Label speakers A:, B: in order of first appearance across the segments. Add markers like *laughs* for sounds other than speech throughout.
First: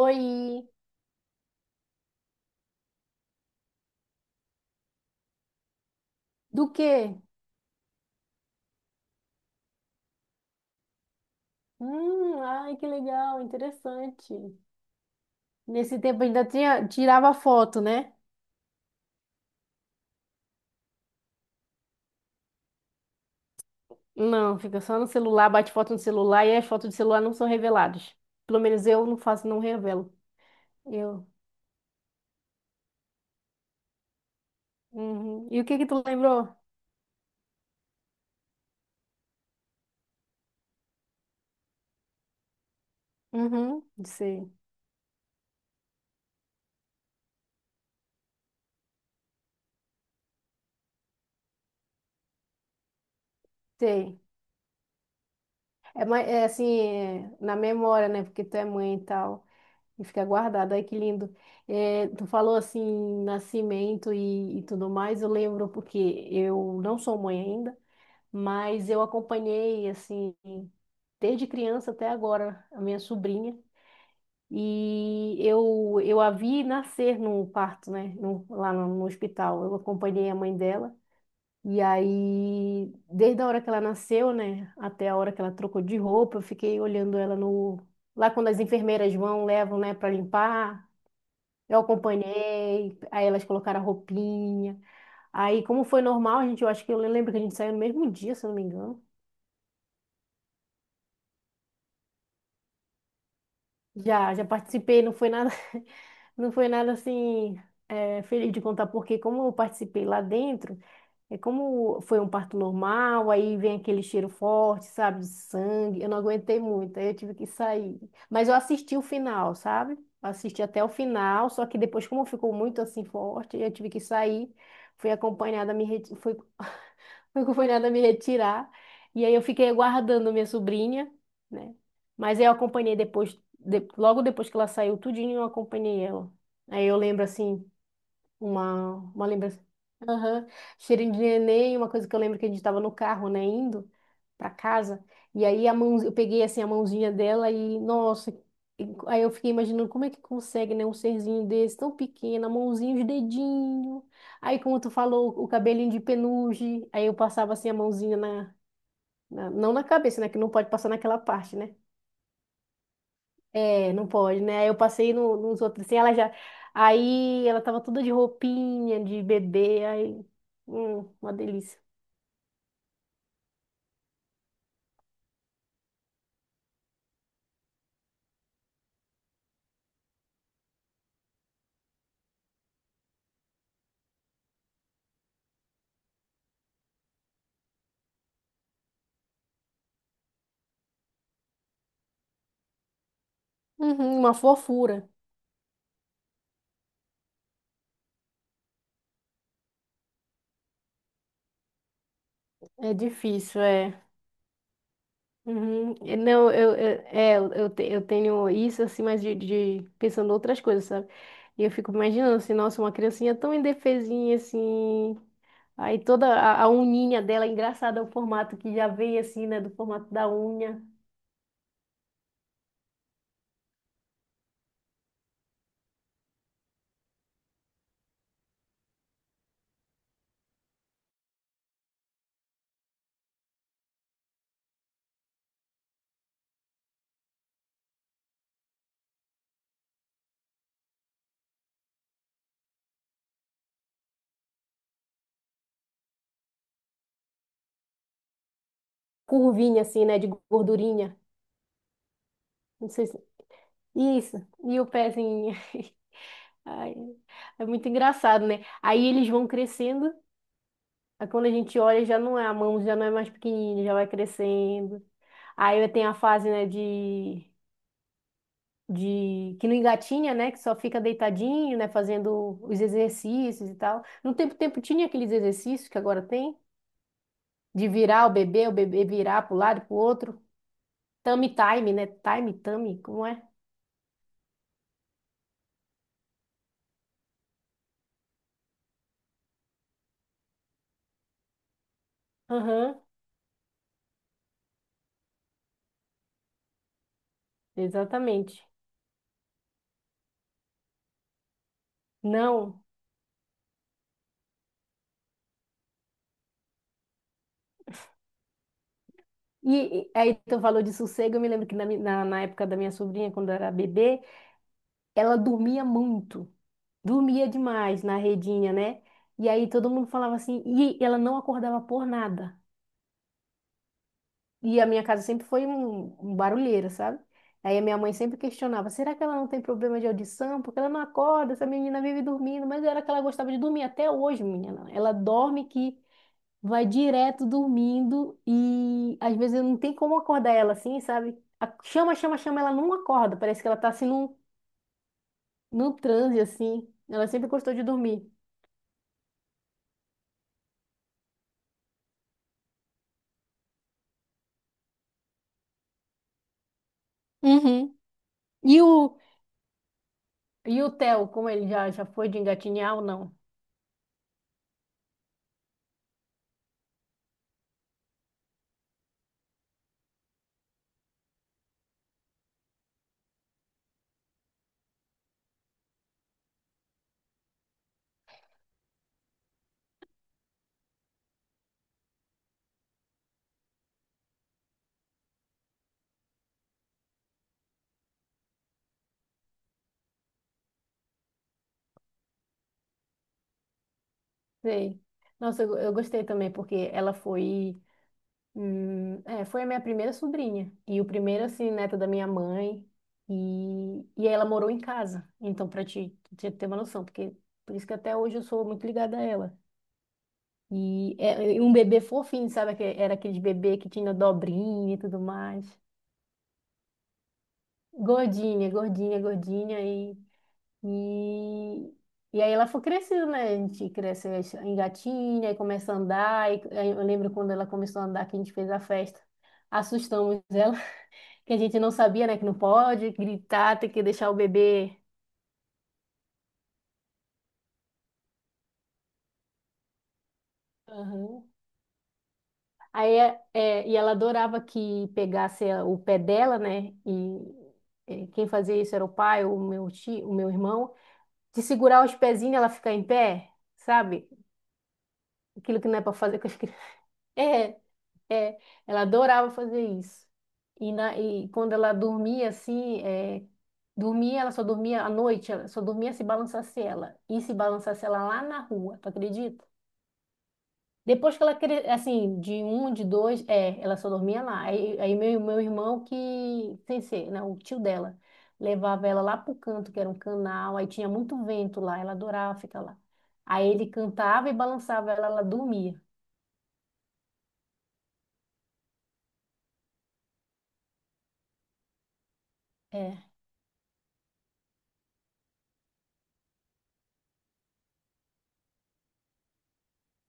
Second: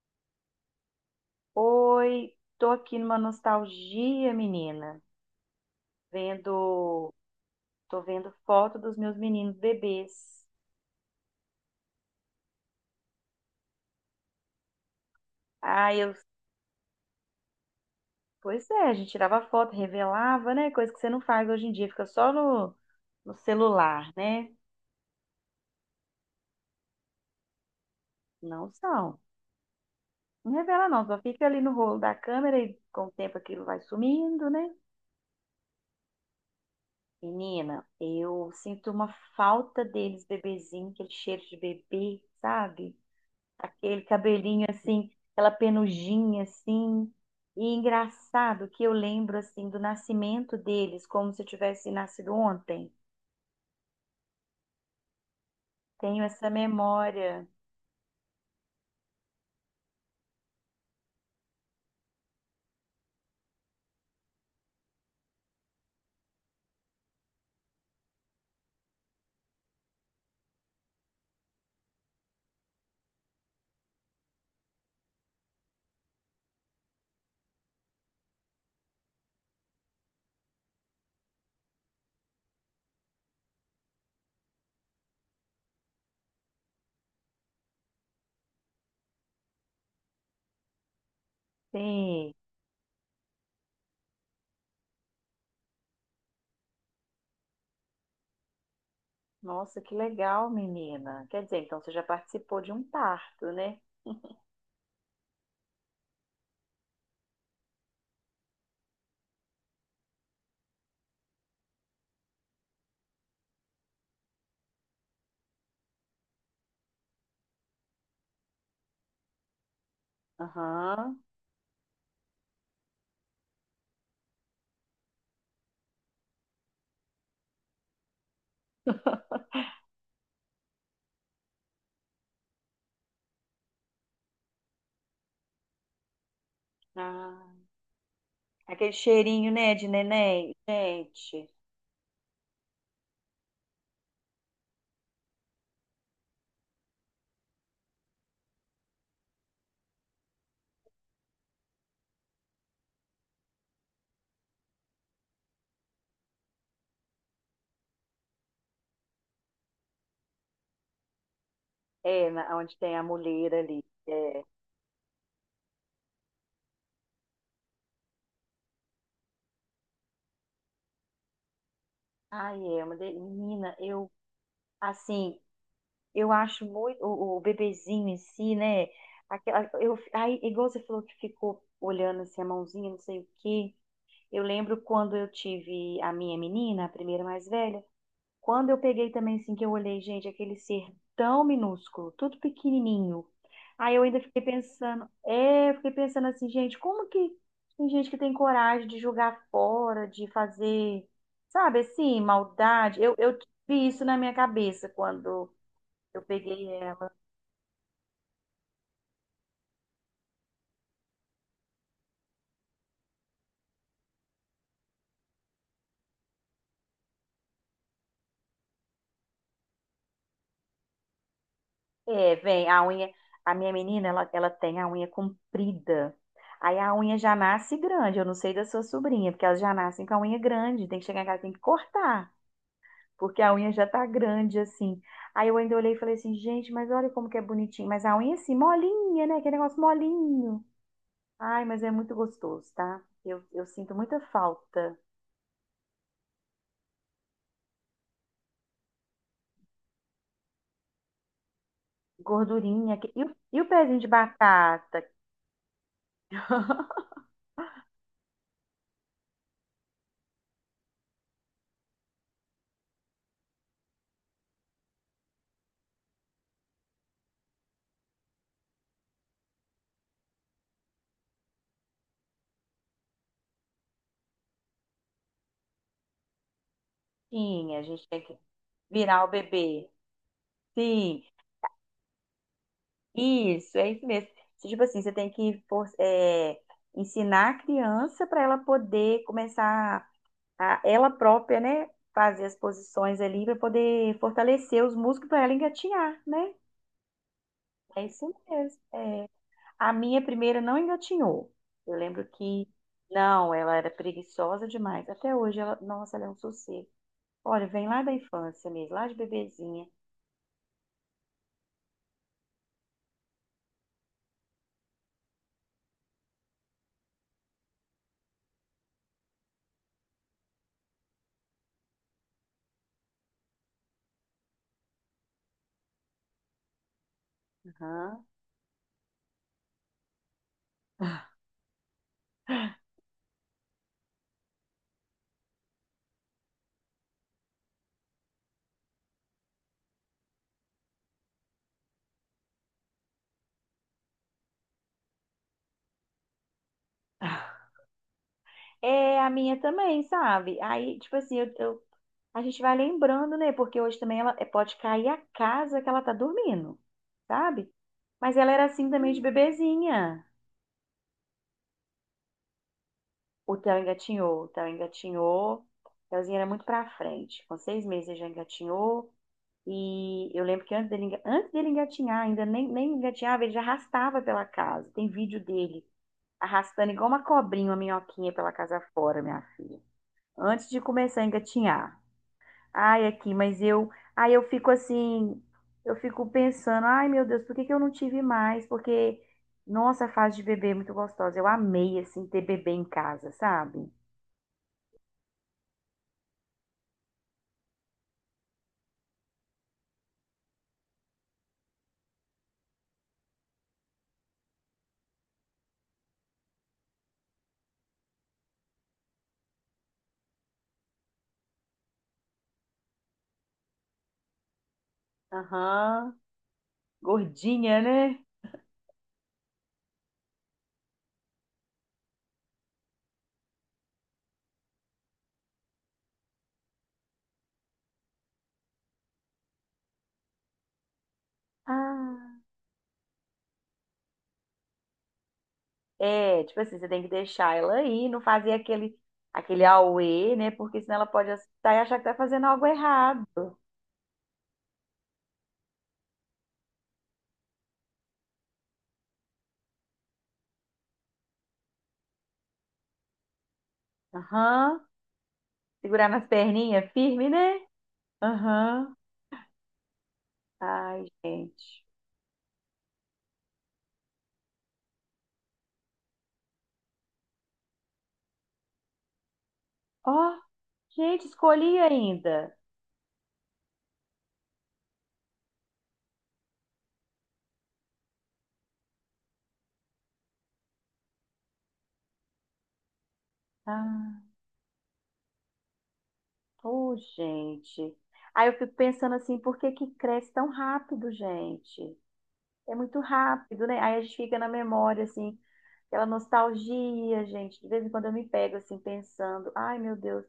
A: Oi,
B: Oi, tô aqui numa nostalgia, menina.
A: do
B: Vendo,
A: quê?
B: tô vendo foto dos meus meninos bebês.
A: Ai, que legal, interessante.
B: Ah,
A: Nesse
B: eu,
A: tempo ainda tinha, tirava foto, né?
B: pois é, a gente tirava foto, revelava, né? Coisa que você não faz hoje em dia, fica só no celular, né?
A: Não, fica só no celular, bate foto no celular e as fotos do celular não são reveladas. Pelo
B: Não
A: menos eu não
B: são.
A: faço, não revelo.
B: Não revela não, só
A: Eu.
B: fica ali no rolo da câmera e com o tempo aquilo vai sumindo, né?
A: Uhum. E o que que tu lembrou?
B: Menina, eu sinto uma falta deles, bebezinho, aquele cheiro de bebê, sabe?
A: Uhum,
B: Aquele
A: sei,
B: cabelinho assim, aquela penugem assim. E engraçado que eu lembro assim do nascimento deles, como se eu tivesse nascido ontem.
A: sei. É, ma-
B: Tenho
A: é
B: essa
A: assim, é,
B: memória.
A: na memória, né? Porque tu é mãe e tal. E fica guardado. Ai, que lindo. É, tu falou assim, nascimento e tudo mais. Eu lembro porque eu não sou mãe ainda, mas eu acompanhei, assim, desde criança até agora, a minha sobrinha. E eu a vi nascer no parto, né? Lá no hospital. Eu acompanhei a mãe dela. E aí, desde a hora que ela nasceu, né? Até a hora que ela trocou de roupa, eu fiquei olhando ela no. Lá quando as enfermeiras vão, levam, né, para limpar. Eu
B: Sim.
A: acompanhei, aí elas colocaram a roupinha. Aí, como foi normal, a gente, eu acho que eu lembro que a gente saiu no mesmo dia, se eu não me engano.
B: Nossa, que legal, menina. Quer dizer, então você já participou de um parto, né?
A: Já, já participei, não foi nada, *laughs* não foi nada assim, é, feliz de contar, porque como eu participei lá dentro, é como foi um parto normal, aí vem aquele cheiro forte, sabe, de sangue. Eu não aguentei muito, aí eu tive que sair. Mas eu assisti o final, sabe? Eu assisti até o
B: Aham.
A: final, só que depois, como ficou muito assim forte, eu tive que sair. Fui acompanhada a me reti- fui... *laughs* Fui acompanhada a me retirar. E aí eu fiquei aguardando minha sobrinha, né? Mas eu acompanhei depois, logo depois que ela saiu tudinho, eu acompanhei ela. Aí eu lembro
B: Ah,
A: assim
B: aquele
A: uma
B: cheirinho,
A: lembrança.
B: né, de
A: Aham.
B: neném.
A: Cheirinho de
B: Gente,
A: neném, uma coisa que eu lembro que a gente estava no carro, né, indo para casa, e aí eu peguei assim a mãozinha dela e, nossa, aí eu fiquei imaginando como é que consegue, né, um serzinho desse tão pequeno, a mãozinha, os dedinhos, aí como tu falou, o cabelinho de peluche, aí eu passava assim a mãozinha na, não na cabeça, né, que não pode passar naquela parte, né,
B: é, onde tem a mulher ali.
A: é, não pode,
B: É.
A: né? Aí eu passei nos outros assim, ela já. Aí ela tava toda de roupinha, de bebê, aí. Uma delícia.
B: Ai, é uma Menina, assim, eu acho muito o bebezinho em si, né? Igual você falou que ficou olhando assim, a mãozinha, não sei o quê. Eu lembro quando eu tive a minha menina, a primeira mais velha, quando eu peguei também assim, que eu olhei, gente, aquele ser tão minúsculo, tudo pequenininho. Aí eu
A: Uhum,
B: ainda
A: uma
B: fiquei pensando,
A: fofura.
B: eu fiquei pensando assim, gente, como que tem gente que tem coragem de jogar fora, de fazer, sabe, assim,
A: É
B: maldade? Eu
A: difícil,
B: vi
A: é.
B: isso na minha cabeça quando
A: Uhum. E
B: eu
A: não,
B: peguei.
A: eu eu tenho isso assim, mas de pensando outras coisas, sabe? E eu fico imaginando assim, nossa, uma criancinha tão indefesinha assim. Aí toda a uninha dela, engraçada é o formato que já vem assim, né? Do formato da unha.
B: É, vem, a unha, a minha menina, ela tem a unha comprida. Aí a unha já nasce grande, eu não sei da sua sobrinha, porque elas já nascem com a unha grande, tem que chegar em casa, tem que cortar, porque a unha já tá grande assim. Aí eu ainda olhei e falei assim, gente, mas olha como que é bonitinho, mas a unha assim, molinha, né? Aquele negócio molinho. Ai, mas é muito gostoso, tá? Eu sinto muita falta.
A: Curvinha assim, né? De gordurinha. Não
B: Gordurinha.
A: sei se.
B: E e o pezinho de
A: Isso, e o
B: batata?
A: pezinho. *laughs* Ai, é muito engraçado, né? Aí eles vão crescendo. Aí quando a gente olha, já não é a mão, já não é mais pequenininha, já vai crescendo. Aí tem a fase, né, de que não engatinha, né, que só fica deitadinho, né, fazendo os exercícios e tal. No tempo tinha aqueles exercícios que agora tem,
B: Tinha, a
A: de
B: gente tem
A: virar
B: que
A: o bebê
B: virar o
A: virar para o lado e
B: bebê.
A: para o outro.
B: Sim.
A: Tummy time, né? Time, tummy, como é?
B: Isso, é isso mesmo. Então, tipo assim, você tem que ensinar a criança para ela poder começar a ela própria, né? Fazer as
A: Aham,
B: posições ali para poder fortalecer os músculos para ela engatinhar, né? É isso
A: exatamente.
B: mesmo. A minha primeira não engatinhou. Eu lembro que,
A: Não.
B: não, ela era preguiçosa demais. Até hoje, ela, nossa, ela é um sossego. Olha, vem lá da infância mesmo, lá de bebezinha.
A: E aí tu falou de sossego, eu me lembro que na época da minha sobrinha, quando era bebê, ela dormia muito, dormia demais na redinha, né? E aí todo mundo falava assim, e ela não acordava por nada. E a minha casa sempre foi um barulheira, sabe? Aí a minha mãe
B: Aham.
A: sempre questionava, será que ela não tem problema de audição? Porque ela não acorda, essa menina vive dormindo, mas era que ela gostava de dormir até hoje, menina. Ela dorme que vai direto dormindo e às vezes eu não tem como acordar ela assim, sabe? Chama, chama, chama, ela não acorda. Parece que ela tá assim num transe assim. Ela sempre gostou
B: *laughs*
A: de dormir.
B: É a minha também, sabe? Aí, tipo assim, eu a gente vai lembrando, né? Porque hoje também ela pode cair a casa que ela tá dormindo, sabe?
A: Uhum.
B: Mas ela era
A: E
B: assim também
A: o,
B: de bebezinha.
A: e o Theo, como ele já foi de engatinhar ou não?
B: O Theo engatinhou, o Theo engatinhou. O Theozinho era muito pra frente. Com seis meses ele já engatinhou. E eu lembro que antes antes dele engatinhar, ainda nem engatinhava, ele já arrastava pela casa. Tem vídeo dele arrastando igual uma cobrinha, uma minhoquinha pela casa fora, minha filha. Antes de começar a engatinhar. Ai, aqui, eu fico assim, eu fico pensando, ai meu Deus, por que que eu não tive mais? Porque, nossa, a fase de bebê é muito gostosa. Eu amei, assim, ter bebê em casa, sabe?
A: Sei. Nossa, eu gostei também, porque ela foi a minha primeira sobrinha. E o primeiro, assim, neto da minha mãe. E ela morou em casa. Então, pra te ter uma noção, porque por isso que até hoje eu sou muito ligada a ela. E um bebê fofinho, sabe? Era aquele bebê que tinha dobrinha e tudo mais.
B: Aham. Gordinha, né?
A: Gordinha, gordinha, gordinha. E, e aí ela foi crescendo, né? A gente cresce, engatinha, aí começa a andar. E, aí eu lembro quando ela começou a andar que a gente fez a festa. Assustamos ela, *laughs* que a gente não sabia, né? Que
B: Ah,
A: não pode gritar, tem que deixar o bebê.
B: é, tipo assim, você tem que deixar ela aí, não fazer aquele auê, né? Porque senão ela pode assustar e achar que tá fazendo algo
A: Aí,
B: errado.
A: e ela adorava que pegasse o pé dela, né? E quem fazia isso era o pai, o meu tio, o meu irmão, de segurar os pezinhos e ela ficar em pé, sabe?
B: Aham.
A: Aquilo que não é
B: Segurar
A: para
B: nas
A: fazer com as crianças.
B: perninhas
A: *laughs*
B: firme, né?
A: É, é,
B: Aham.
A: ela adorava fazer isso. E,
B: Ai,
A: na, e
B: gente.
A: quando ela dormia assim, ela só dormia à noite, ela só dormia se balançasse ela. E se balançasse ela lá na rua, tu acredita?
B: Ó. Gente,
A: Depois que ela
B: escolhi
A: assim, de
B: ainda.
A: um, de dois, ela só dormia lá. Aí meu irmão que, sem ser, né, o tio dela, levava ela lá pro canto, que era um canal, aí tinha muito vento lá, ela adorava ficar lá. Aí ele
B: Ah,
A: cantava e balançava ela, ela dormia.
B: ô, gente. Aí eu fico pensando assim, por que que cresce tão rápido, gente? É muito
A: É,
B: rápido, né? Aí a gente fica na memória, assim, aquela nostalgia, gente. De vez em quando eu me pego, assim, pensando, ai, meu Deus.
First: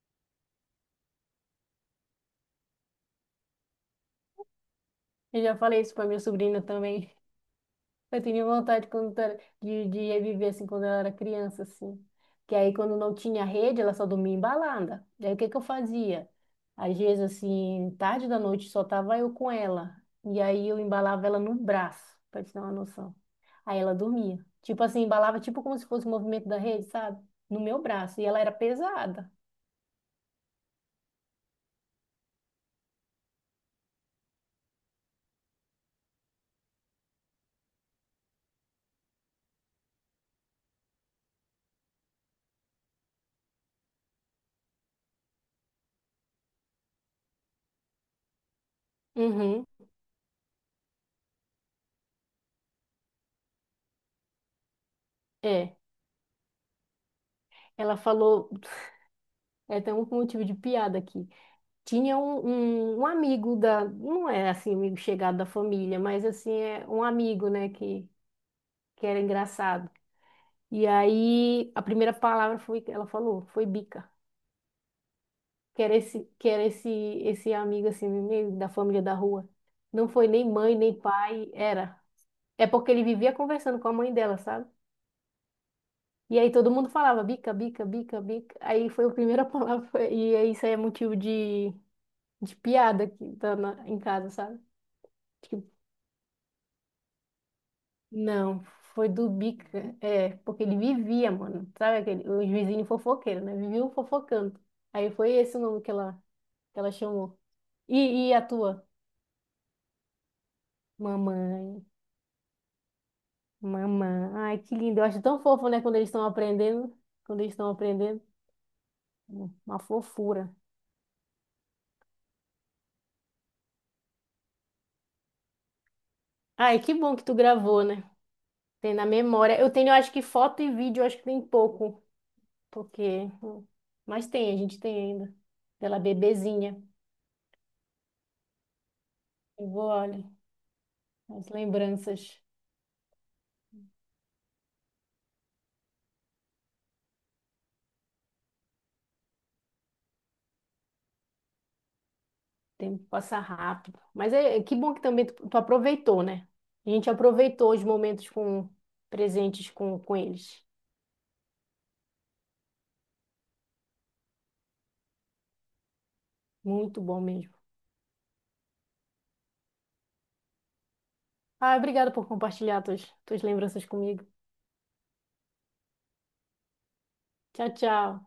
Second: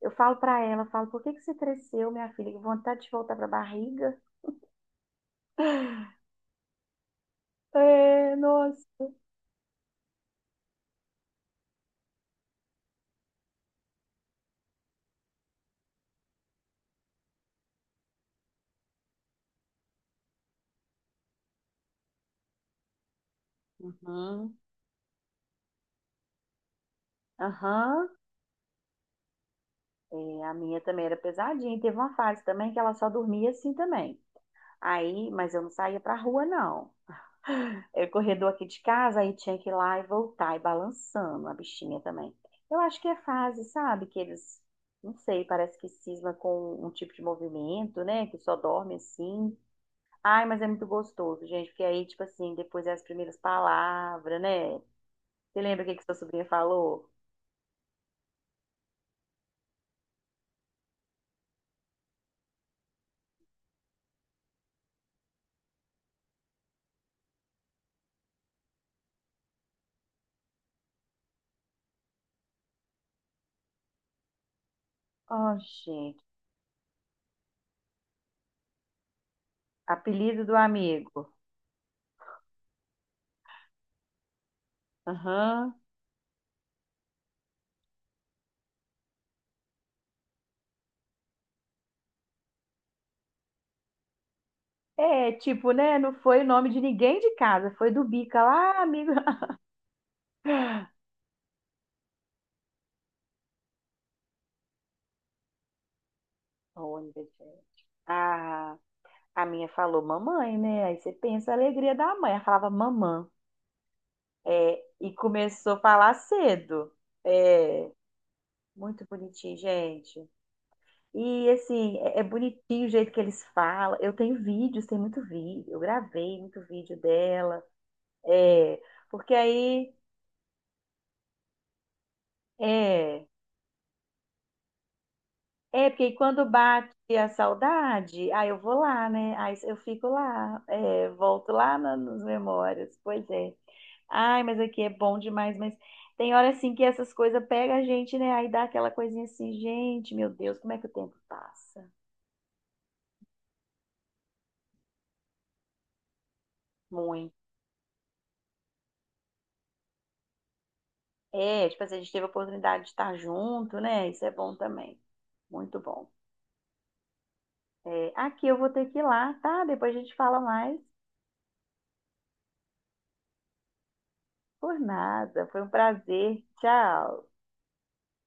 B: Eu falo pra ela, falo, por que que você cresceu, minha filha? Que vontade de voltar pra barriga.
A: eu já falei isso pra minha sobrinha também. Eu
B: É,
A: tinha
B: nossa.
A: vontade quando de ir viver assim quando eu era criança, assim. Que aí quando não tinha rede, ela só dormia em balada. Daí o que que eu fazia? Às vezes, assim, tarde da noite só tava eu com ela. E aí eu embalava ela no braço, pra te dar uma noção. Aí ela dormia.
B: Uhum,
A: Tipo assim, embalava tipo como se fosse o movimento da rede, sabe? No meu
B: aham.
A: braço. E ela era pesada.
B: É, a minha também era pesadinha. Teve uma fase também que ela só dormia assim também. Aí, mas eu não saía pra rua, não. É corredor aqui de casa, aí tinha que ir lá e voltar, e balançando a bichinha também. Eu acho que é fase, sabe? Que eles, não sei, parece que cisma com um tipo de movimento, né? Que só dorme assim.
A: Uhum.
B: Ai, mas é muito gostoso, gente, porque aí, tipo assim, depois é as primeiras palavras, né? Você
A: É.
B: lembra o que que sua sobrinha falou?
A: Ela falou. *laughs* É, tem um motivo de piada aqui. Tinha um amigo não é assim, um amigo chegado da família, mas assim, é um amigo, né, que era engraçado. E aí, a primeira palavra foi, ela falou, foi bica.
B: Oh,
A: Que era
B: gente,
A: esse, que era esse, esse amigo, assim, meio da família da rua. Não foi
B: apelido
A: nem
B: do
A: mãe, nem
B: amigo.
A: pai, era. É porque ele vivia conversando com a mãe dela, sabe?
B: Aham.
A: E aí todo mundo falava bica, bica, bica, bica. Aí foi a primeira *laughs* palavra, e aí isso aí é motivo de piada aqui, tá em casa, sabe?
B: É,
A: Tipo,
B: tipo, né? Não foi o nome de ninguém de casa, foi do Bica
A: não,
B: lá,
A: foi
B: amigo.
A: do Bica. É, porque ele vivia, mano. Sabe aquele, os vizinhos fofoqueiros, né? Viviam fofocando. Aí foi esse o nome que ela
B: Olha, gente.
A: chamou. E a
B: A,
A: tua?
B: a minha falou mamãe, né? Aí você pensa a
A: Mamãe,
B: alegria da mãe. Ela falava mamã.
A: mamãe. Ai, que
B: É,
A: lindo. Eu
B: e
A: acho tão fofo,
B: começou a
A: né? Quando eles
B: falar
A: estão
B: cedo.
A: aprendendo. Quando eles estão
B: É,
A: aprendendo.
B: muito bonitinho,
A: Uma
B: gente.
A: fofura.
B: E assim, é bonitinho o jeito que eles falam. Eu tenho vídeos, tem muito vídeo. Eu gravei muito
A: Ai, que
B: vídeo
A: bom que tu
B: dela.
A: gravou, né?
B: É,
A: Tem na
B: porque
A: memória. Eu tenho,
B: aí.
A: eu acho que foto e vídeo, eu acho que tem pouco.
B: É,
A: Porque. Mas tem, a gente tem ainda. Pela
B: porque aí quando
A: bebezinha.
B: bate a saudade, aí eu vou lá, né? Aí
A: Eu
B: eu
A: vou,
B: fico
A: olha,
B: lá, é,
A: as
B: volto lá nas
A: lembranças.
B: memórias. Pois é. Ai, mas aqui é bom demais, mas tem hora assim que essas coisas pegam a gente, né? Aí dá aquela coisinha assim, gente, meu Deus, como é que o tempo passa?
A: O tempo passa rápido. Mas é que bom que também tu aproveitou, né? A gente
B: Muito.
A: aproveitou os momentos com presentes com eles.
B: É, tipo assim, a gente teve a oportunidade de estar junto, né? Isso é bom também. Muito bom.
A: Muito bom mesmo.
B: É, aqui eu vou ter que ir lá, tá? Depois a gente fala mais.
A: Ah, obrigada por compartilhar tuas lembranças comigo.
B: Por nada. Foi um prazer. Tchau.
A: Tchau, tchau.